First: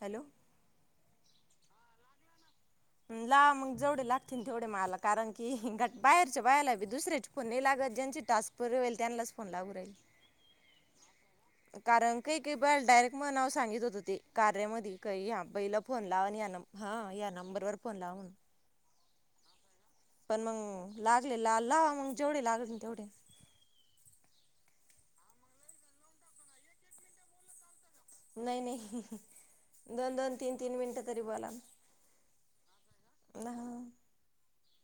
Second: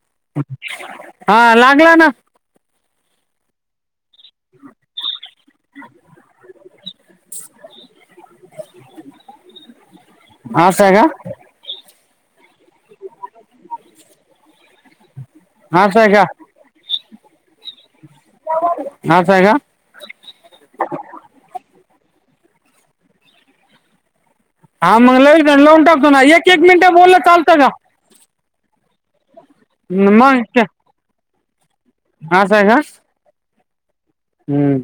Hello हा लागला ना लाव मग जोडेल तेवढे मला कारण की, घट बाहेरच्या बायला बी दुसऱ्याचे फोन नाही लागत ज्यांचे टास्क पुरे होईल त्यांनाच फोन लागू राहिले. हा सर कारण काही की बाल डायरेक्ट मनाव सांगित होती ती कार्यामध्ये काही पहीला असं फोन आहे का लाव आणि ह्यांना न हा या नंबर वर फोन लाव म्हणून अस आहे का? पण मंग लागले ला लावा मग जेवढे लागतील तेवढे. हा मग लावितो लावून टाकतो ना एक एक मिनिटं बोललं चालतं का. नाही नाही दोन दोन मग तीन ते- तीन मिनिटं तरी बोला. असं का? हा. हम्म.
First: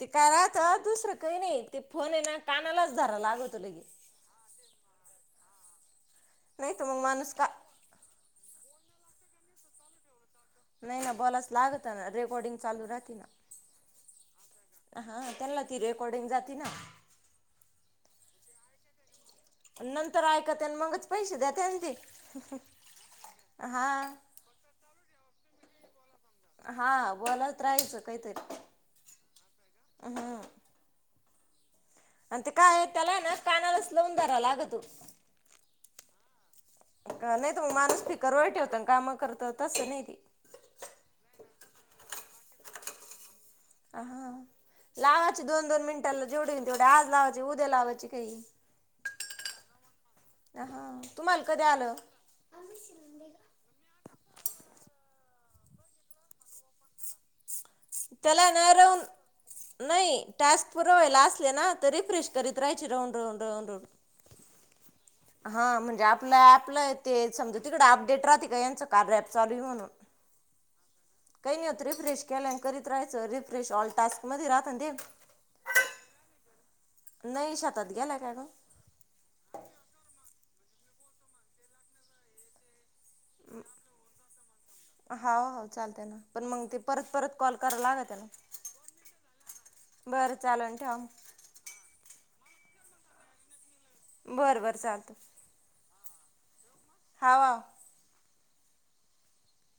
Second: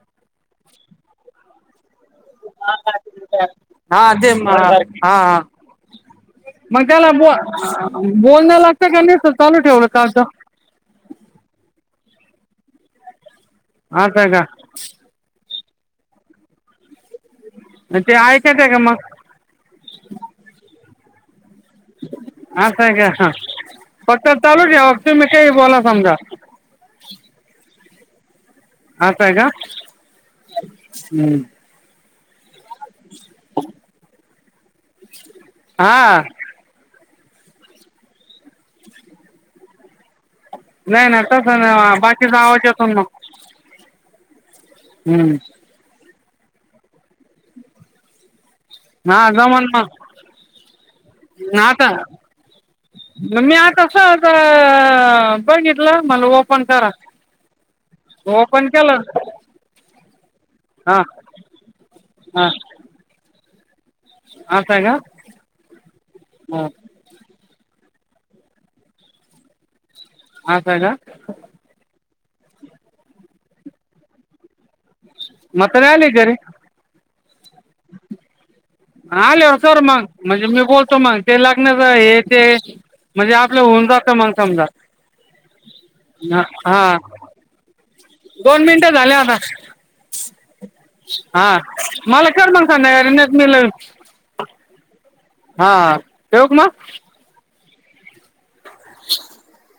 ते काय राहत दुसरं काही नाही ते फोन आहे ना कानालाच धरायला लागतो लगे. हा दे मा हा हा. नाही तर मग त्याला बो माणूस का बोलण लागत का नीसत चालू ठेवलं चालत. नाही ना बोलाच लागत ना रेकॉर्डिंग चालू राहते ना. असं आहे का. हा त्यांना ती रेकॉर्डिंग जाते ना. मग ते ऐकायचे का मग. नंतर ऐकात्याल मंगच पैसे द्या असं आहे का ह हा फक्त चालू ठेवा तुम्ही काही बोला समजा. हा बोलात राहायचं काहीतरी असा आहे का हुं. अन ते काय त्याला आहे ना कानालाच लावून धरा लागतो. हा. नाही त म माणूस स्पीकरवर ठेवत न कामं करत तस नाही ती. नाही नाही तस नाय बाकीचा आवाज येतो ना. हा हम्म. लावाचे दोन दोन मिनिटांला जेवढे होईल तेवढे आज लावायचे उद्या लावायचे काही. ह जमल हा तुम्हाला कधी आता आलं न मी आता सहज अ बघितलं मला वोपन करा. ओपन केलं [unintelligible] नाही टास्क पुर हा व्हायला असले ना तरी फ्रेश करीत राहायचे राहून राहून राहून राहून. आसय का. हा म्हणजे आपलं हा, ॲपला आहे ते समजत तिकडे अपडेट राहते का यांचं कार्या ॲप चालू आहे म्हणून. हाय कायला. केलं आणि करीत राहाचं. रिफ्रेश ऑल टास्क मध्ये राहत ना ते. म्हातारी आली घरी. नइ शेतात गेल्या का नाय. आल्या वर कर मग. म्हणजे मी बोलतो मग. ते लग्नाच हे ते. म्हणजे आपलं होऊन जातं मग समजा. हा ह चालतय ना. हा पण मंग ते हा. परत परत कॉल कराल लागते ना. दोन मिनिटं झाले आता बरं चालल. हा मला कर मग संध्याकाळी. नाहीतर मीच लावीन. बर बरं चालत. हा ठेवू का म हाव हाव. [inaudible]